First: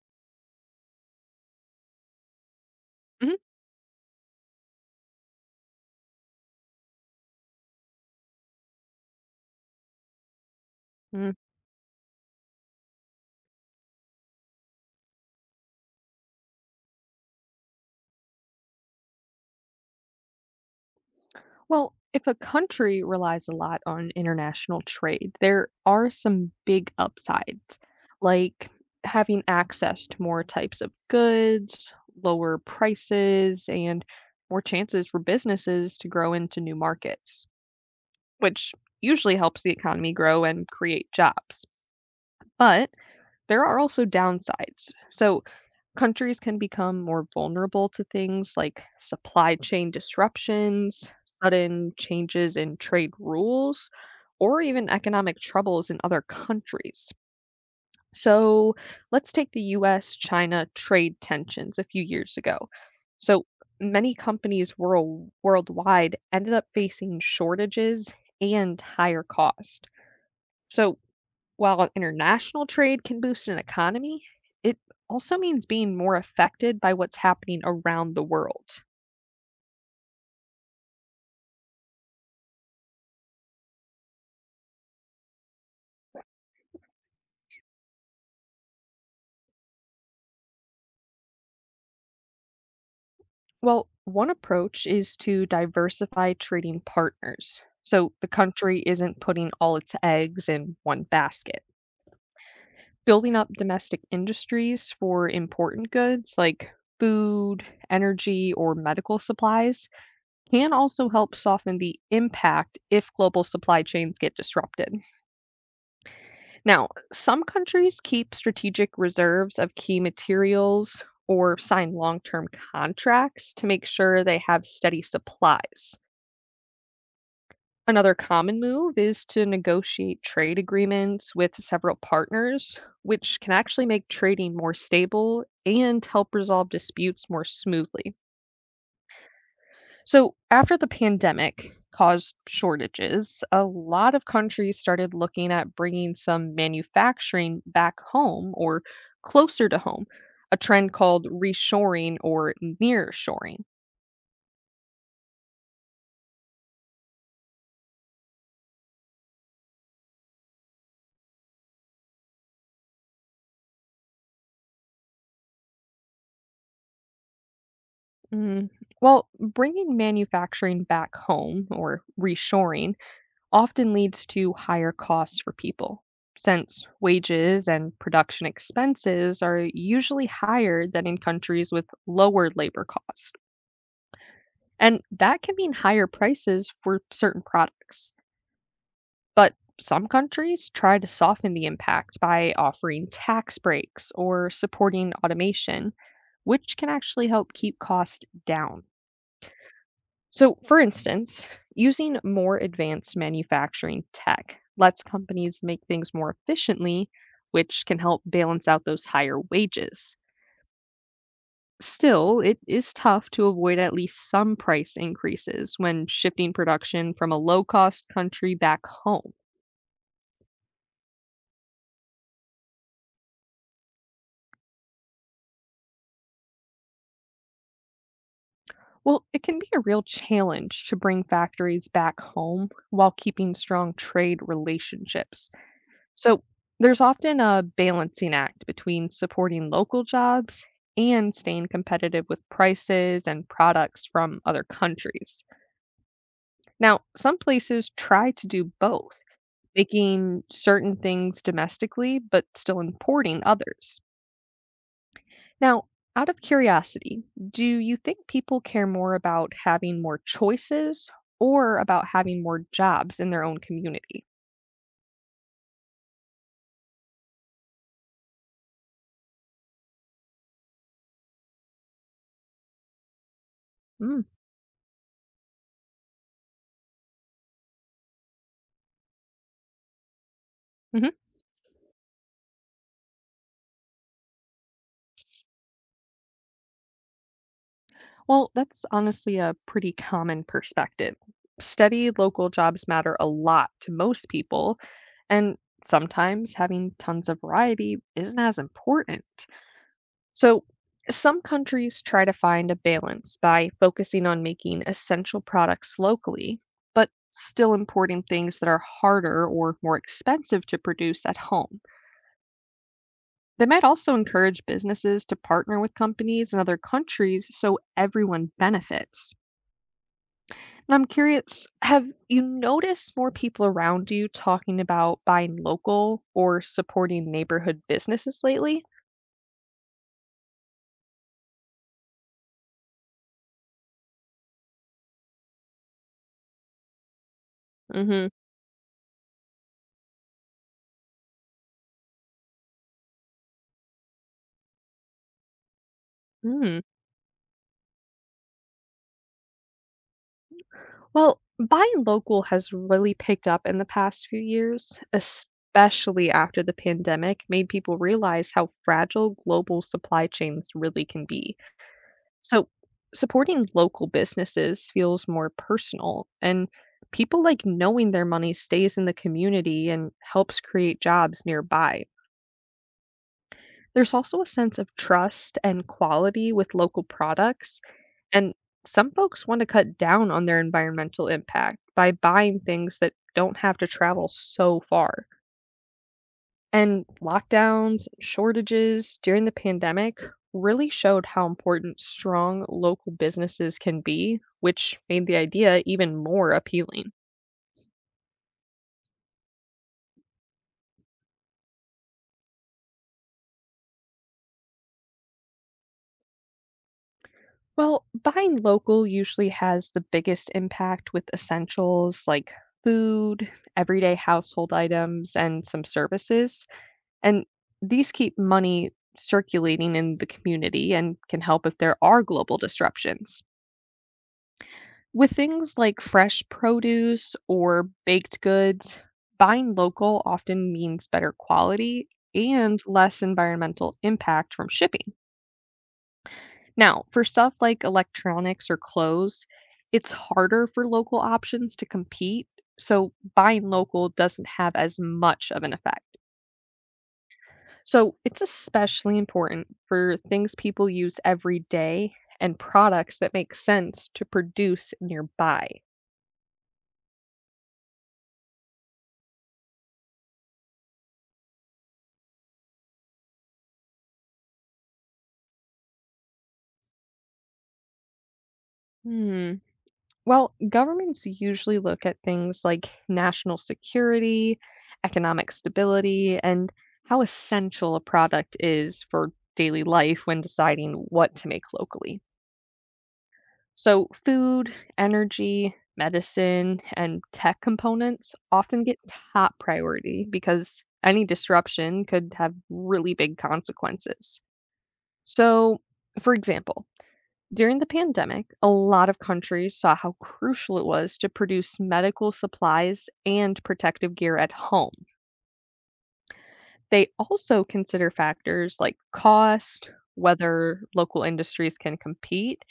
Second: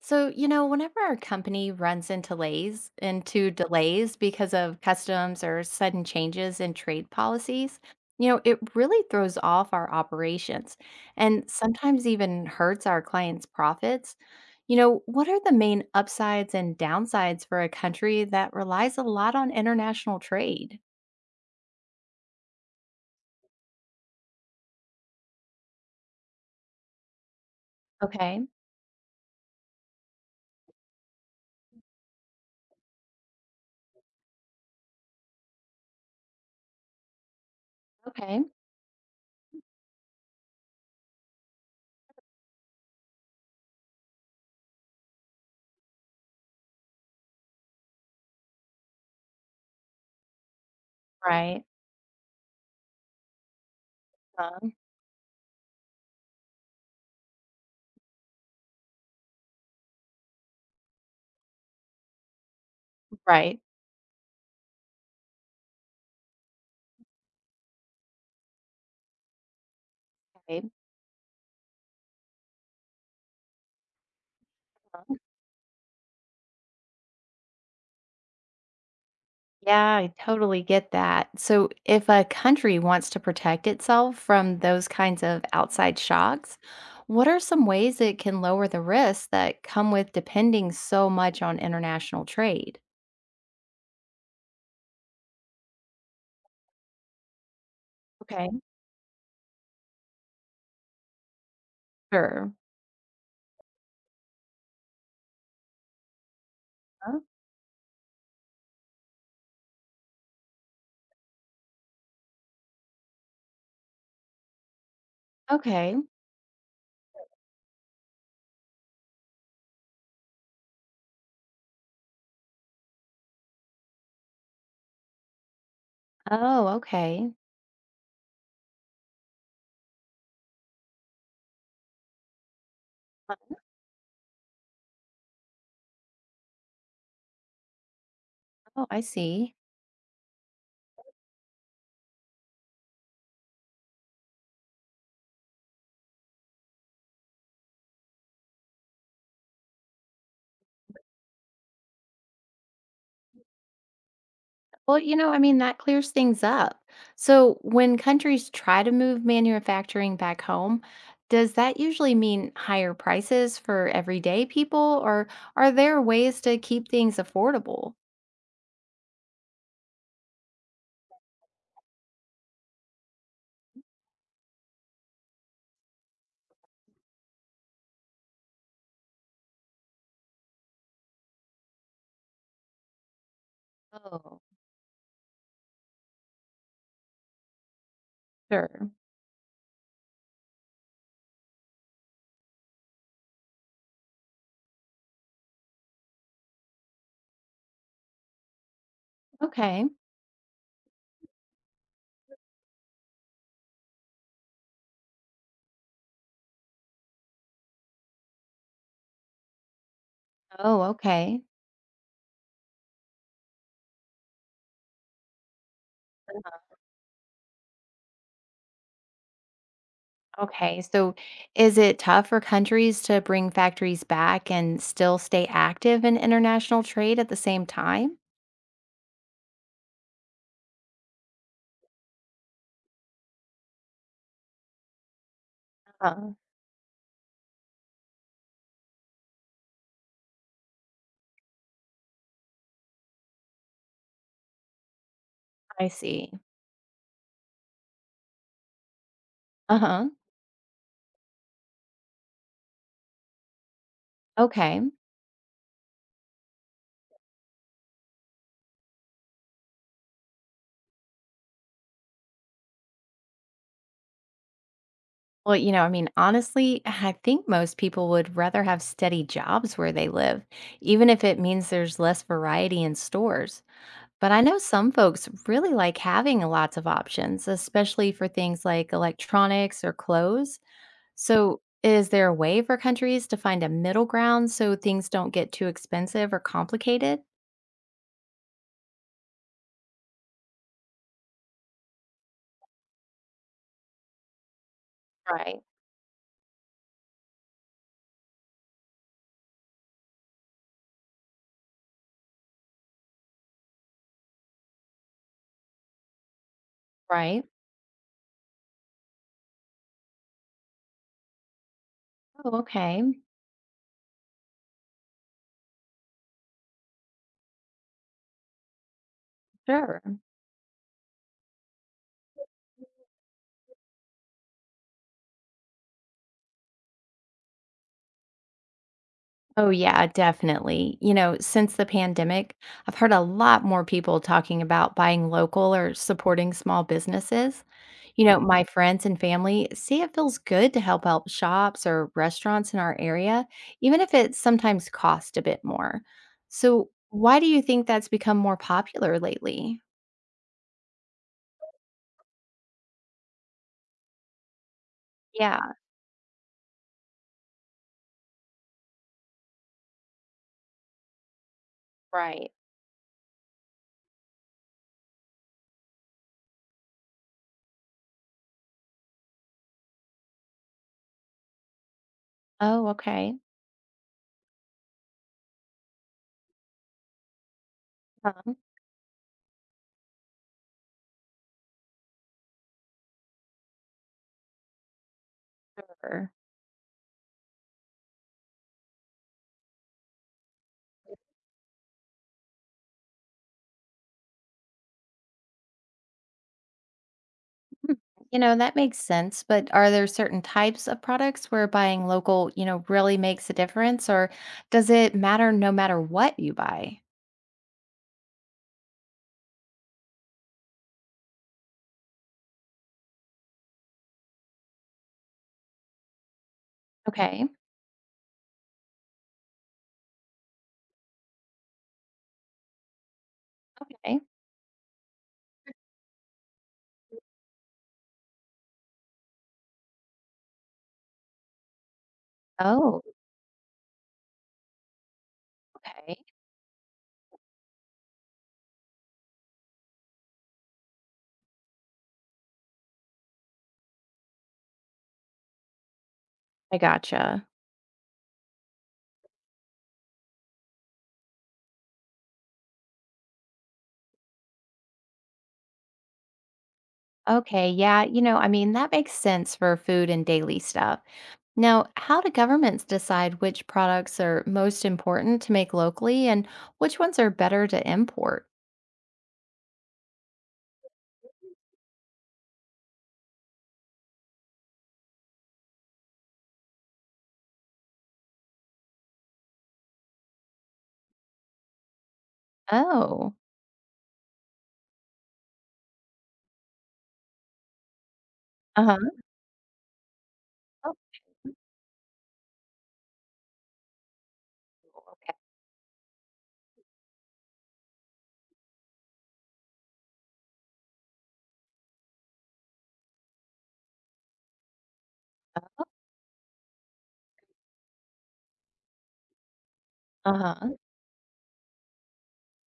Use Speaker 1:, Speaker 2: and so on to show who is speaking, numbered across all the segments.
Speaker 1: So, you know, whenever our company runs into delays,
Speaker 2: Mhm.
Speaker 1: because of customs or sudden changes in trade policies, you know, it really throws off our operations
Speaker 2: Mm.
Speaker 1: and sometimes even hurts our clients' profits. You know, what are the main upsides and downsides for a country that relies a lot on international trade?
Speaker 2: Well, if a country relies a lot on international trade, there are some big upsides,
Speaker 1: Okay.
Speaker 2: like having access to more types of goods, lower prices, and more chances for businesses to grow into new markets,
Speaker 1: Okay.
Speaker 2: which usually helps the economy grow and create jobs. But there are also downsides. So, countries can become more vulnerable to things like supply chain disruptions,
Speaker 1: Right.
Speaker 2: sudden changes in trade rules, or
Speaker 1: Um,
Speaker 2: even economic troubles in other countries. So let's take the US China trade tensions a few years ago. So
Speaker 1: right.
Speaker 2: many companies worldwide ended up facing shortages and higher cost.
Speaker 1: Okay.
Speaker 2: So while international trade can boost an economy, it also means being more affected by what's happening around the world.
Speaker 1: Yeah, I totally get that. So, if a country wants to protect itself from those kinds of outside shocks, what are some ways it can lower the risks that come with depending so much on international trade?
Speaker 2: Well, one approach is to diversify trading partners, so the
Speaker 1: Okay.
Speaker 2: country isn't putting all its eggs in one basket.
Speaker 1: Sure.
Speaker 2: Building up domestic industries for important goods like
Speaker 1: Huh?
Speaker 2: food, energy, or medical supplies can also help soften the impact if global supply chains get disrupted.
Speaker 1: Okay.
Speaker 2: Now, some countries keep strategic reserves of key materials or sign long term contracts to make sure they have steady supplies.
Speaker 1: Oh, okay.
Speaker 2: Another common move is to negotiate trade agreements with several partners, which can actually make trading more stable and help resolve disputes more smoothly.
Speaker 1: Oh, I see.
Speaker 2: So, after the pandemic caused shortages, a lot of countries started looking at bringing some manufacturing back home or closer to home, a trend called reshoring or nearshoring.
Speaker 1: Well, you know, I mean, that clears things up. So, when countries try to move manufacturing back home, does that usually mean higher prices for everyday people, or are there ways to keep things affordable?
Speaker 2: Mm. Well, bringing manufacturing back home or reshoring often leads to higher costs for people, since wages and production expenses are usually higher than in countries with lower labor costs.
Speaker 1: Oh,
Speaker 2: And that can mean higher prices for certain products.
Speaker 1: sure.
Speaker 2: But some countries try to soften the impact by offering tax breaks or supporting automation, which can actually help keep costs down.
Speaker 1: Okay.
Speaker 2: So, for instance, using more advanced manufacturing tech lets companies make things more efficiently, which can help balance out those higher wages.
Speaker 1: Oh, okay.
Speaker 2: Still, it is tough to avoid at least some price increases when shifting production from a low-cost country back home.
Speaker 1: Okay. So, is it tough for countries to bring factories back and still stay active in international trade at the same time?
Speaker 2: Well, it can be a real challenge to bring factories back home while keeping strong trade relationships.
Speaker 1: Uh,
Speaker 2: So, there's often a balancing act between supporting local jobs and staying competitive with prices and products from other countries.
Speaker 1: I see.
Speaker 2: Now, some places try to do both,
Speaker 1: Uh huh.
Speaker 2: making certain things domestically, but still importing others.
Speaker 1: Okay.
Speaker 2: Now, out of curiosity, do you think people care more about having more choices or about having more jobs in their own community?
Speaker 1: Well, you know, I mean, honestly, I think most people would rather have steady jobs where they live, even if it means there's less variety in stores.
Speaker 2: Mm,
Speaker 1: But I know some folks really like having lots of options, especially for things like electronics or clothes.
Speaker 2: mhm.
Speaker 1: So, is there a way for countries to find a middle ground so things don't get too expensive or complicated?
Speaker 2: Well, that's honestly a pretty common perspective. Steady local jobs matter a lot to most people, and
Speaker 1: Right,
Speaker 2: sometimes having tons of variety isn't as important. So, some countries try to find a balance by focusing on making essential products locally, but
Speaker 1: right.
Speaker 2: still importing things that are harder or more expensive to produce at home.
Speaker 1: Oh, okay,
Speaker 2: They might also encourage businesses to partner with companies in other countries so everyone benefits.
Speaker 1: sure.
Speaker 2: And I'm curious, have you noticed more people around you talking about buying local or supporting neighborhood businesses lately?
Speaker 1: Oh, yeah, definitely. You know, since the pandemic, I've heard a lot more people talking about buying local or supporting small businesses. You
Speaker 2: Mm-hmm.
Speaker 1: know, mhm, my friends and family see it feels good to help out shops or restaurants in our area, even if it sometimes costs a bit more. So, why do you think that's become more popular lately?
Speaker 2: Well, buying local has really picked up in the past few years,
Speaker 1: Yeah,
Speaker 2: especially after the pandemic made people realize how fragile global supply chains really can be.
Speaker 1: right.
Speaker 2: So, supporting local businesses feels more personal, and people like knowing their money stays in the community and helps create jobs nearby.
Speaker 1: Oh, okay.
Speaker 2: There's also a sense of trust and quality with local products, and
Speaker 1: Huh?
Speaker 2: some folks want to cut down on their environmental impact by buying things that don't have to travel so far. And lockdowns, shortages during the pandemic really showed how important strong local businesses can be, which made the idea even more appealing.
Speaker 1: You know, that makes sense, but are there certain types of products where buying local, you know, really makes a difference or does it matter no matter what you buy?
Speaker 2: Well, buying local usually has the biggest impact with essentials like food, everyday household items, and some services. And
Speaker 1: Okay.
Speaker 2: these keep money circulating in the community and can help if there are global disruptions.
Speaker 1: Okay.
Speaker 2: With things like fresh produce or baked goods, buying local often means better quality and
Speaker 1: Oh,
Speaker 2: less environmental impact from shipping.
Speaker 1: okay.
Speaker 2: Now, for stuff like electronics or clothes, it's harder for local options to compete, so buying local doesn't have as much of an effect.
Speaker 1: I gotcha.
Speaker 2: So it's especially important for things people use every day and products that make sense to produce nearby.
Speaker 1: Okay. Yeah. You know, I mean, that makes sense for food and daily stuff. Now, how do governments decide which products are most important to make locally and which ones are better to import?
Speaker 2: Hmm. Well, governments usually look at things like national security, economic stability, and how essential a product is for daily life when deciding what to make locally.
Speaker 1: Oh,
Speaker 2: So, food, energy, medicine, and tech components often
Speaker 1: uh
Speaker 2: get
Speaker 1: huh.
Speaker 2: top priority because any disruption could have really big consequences.
Speaker 1: Okay.
Speaker 2: So, for example, during the pandemic, a lot of countries saw how crucial it was to produce medical supplies and protective gear at home. They also consider factors like cost,
Speaker 1: Uh huh.
Speaker 2: whether local industries can compete,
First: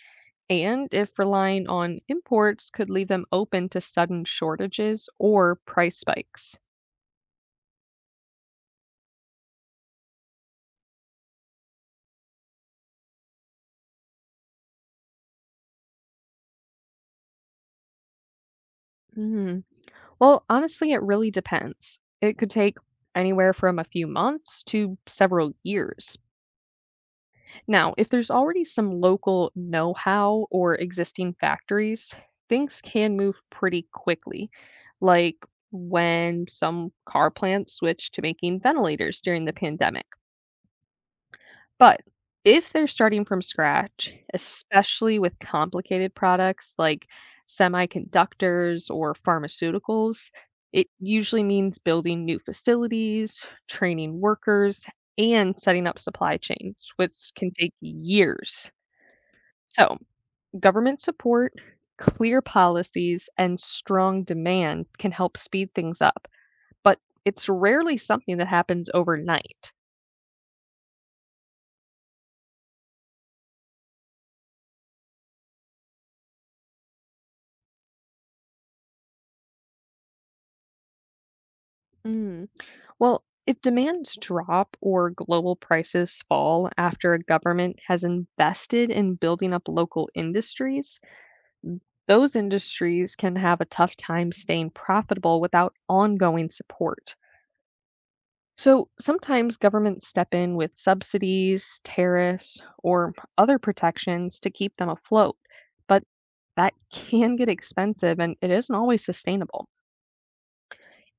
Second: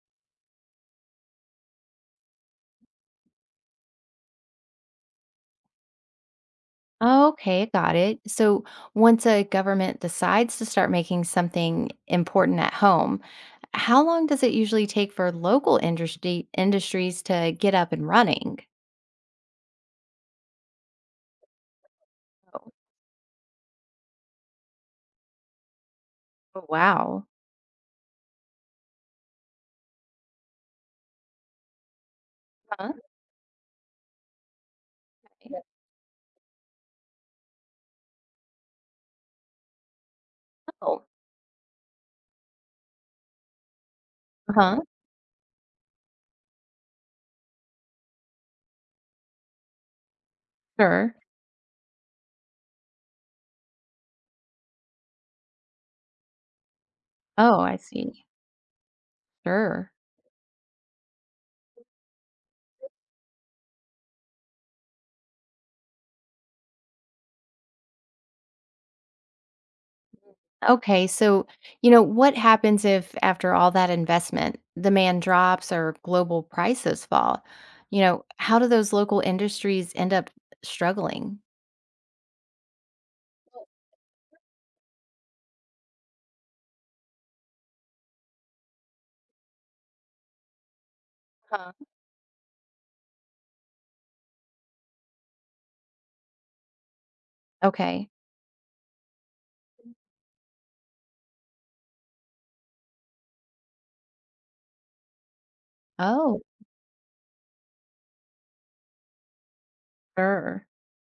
Speaker 2: and if relying on imports could leave them open to sudden shortages or price spikes.
Speaker 1: Okay, got it. So once a government decides to start making something important at home, how long does it usually take for local industry industries to get up and running?
Speaker 2: Mhm. Well, honestly, it really depends. It could
Speaker 1: Oh,
Speaker 2: take anywhere from a few months to several years.
Speaker 1: oh, wow.
Speaker 2: Now, if there's already some local know how or existing factories, things
Speaker 1: Huh?
Speaker 2: can move pretty quickly. Like
Speaker 1: Okay.
Speaker 2: when some car plants switched to making ventilators during the pandemic.
Speaker 1: Oh,
Speaker 2: But if they're starting from scratch,
Speaker 1: huh.
Speaker 2: especially with complicated products like semiconductors or pharmaceuticals, it
Speaker 1: Sure.
Speaker 2: usually means building new facilities, training workers, and setting up supply chains, which can
Speaker 1: Oh,
Speaker 2: take
Speaker 1: I see.
Speaker 2: years.
Speaker 1: Sure.
Speaker 2: So, government support, clear policies, and strong demand can help speed things up, but it's rarely something that happens overnight.
Speaker 1: Okay, so you know what happens if after all that investment, demand drops or global prices fall? You know, how do those local industries end up struggling?
Speaker 2: Well, if demands drop or global prices fall after a government has invested in building up local industries, those industries can have a tough time staying profitable without ongoing support.
Speaker 1: Okay.
Speaker 2: So sometimes governments step in with subsidies, tariffs, or other protections to keep them afloat, but
Speaker 1: Oh,
Speaker 2: that can get expensive and it isn't always sustainable.
Speaker 1: sure.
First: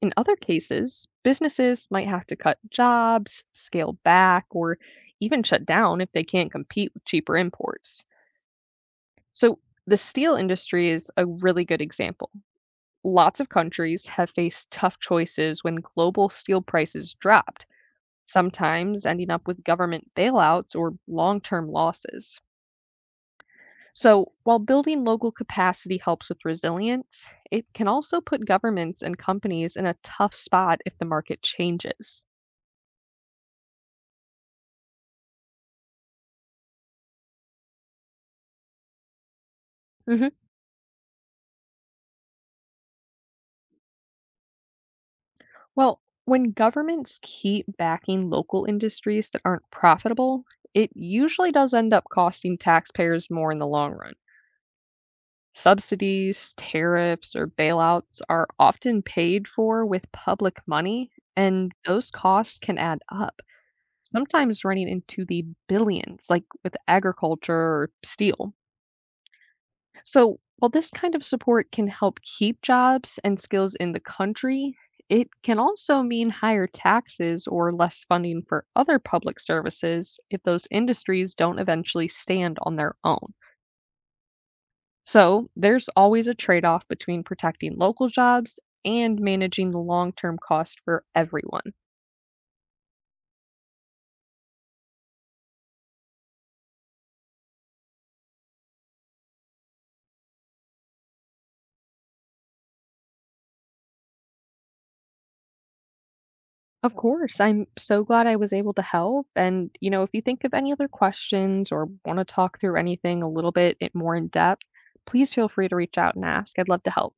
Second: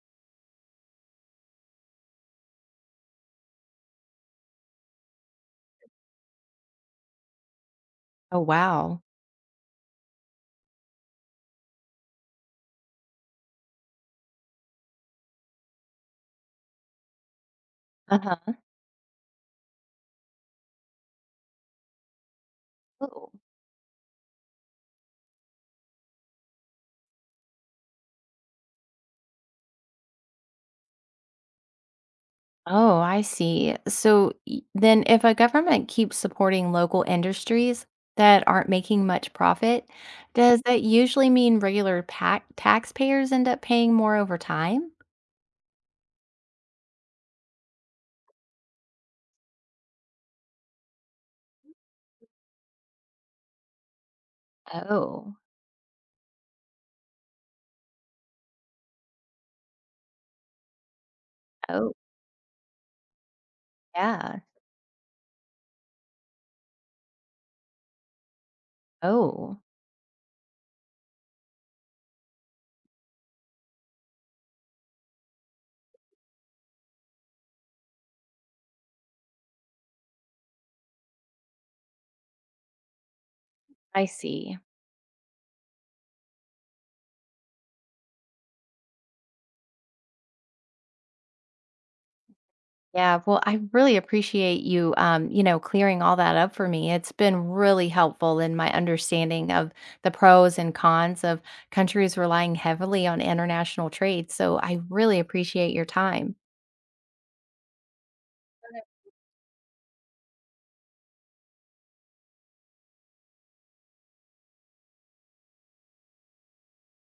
Speaker 2: In other cases, businesses might have to cut jobs, scale back, or even shut down if they can't compete with cheaper imports.
Speaker 1: Oh, wow.
Speaker 2: So, the steel industry is a really good example. Lots of countries have faced tough choices when global steel prices dropped,
Speaker 1: Uh-huh.
Speaker 2: sometimes ending up with government bailouts or long term losses.
Speaker 1: Oh,
Speaker 2: So, while building local capacity helps with resilience, it can also put governments and companies in a tough spot if the market changes.
Speaker 1: oh, I see. So then, if a government keeps supporting local industries that aren't making much profit, does that usually mean regular taxpayers end up paying more over time?
Speaker 2: Well, when governments keep backing local industries that aren't profitable, it usually does end up costing taxpayers more in the long run.
Speaker 1: Oh,
Speaker 2: Subsidies, tariffs, or bailouts are often paid for with public money, and
Speaker 1: oh,
Speaker 2: those costs can add up,
Speaker 1: yeah.
Speaker 2: sometimes running into the billions, like with agriculture or steel.
Speaker 1: Oh,
Speaker 2: So, while this kind of support can help keep jobs and skills in the country, it can also mean higher taxes or less funding for other public services if those industries don't eventually stand on their own.
Speaker 1: I see.
Speaker 2: So, there's always a trade off between protecting local jobs and managing the long term cost for everyone.
Speaker 1: Yeah, well, I really appreciate you, you know, clearing all that up for me. It's been really helpful in my understanding of the pros and cons of countries relying heavily on international trade. So I really appreciate your time.
Speaker 2: Of course. I'm so glad I was able to help. And, you know, if you think of any other questions or want to talk through anything a little bit more in depth, please feel free to reach out and ask. I'd love to help.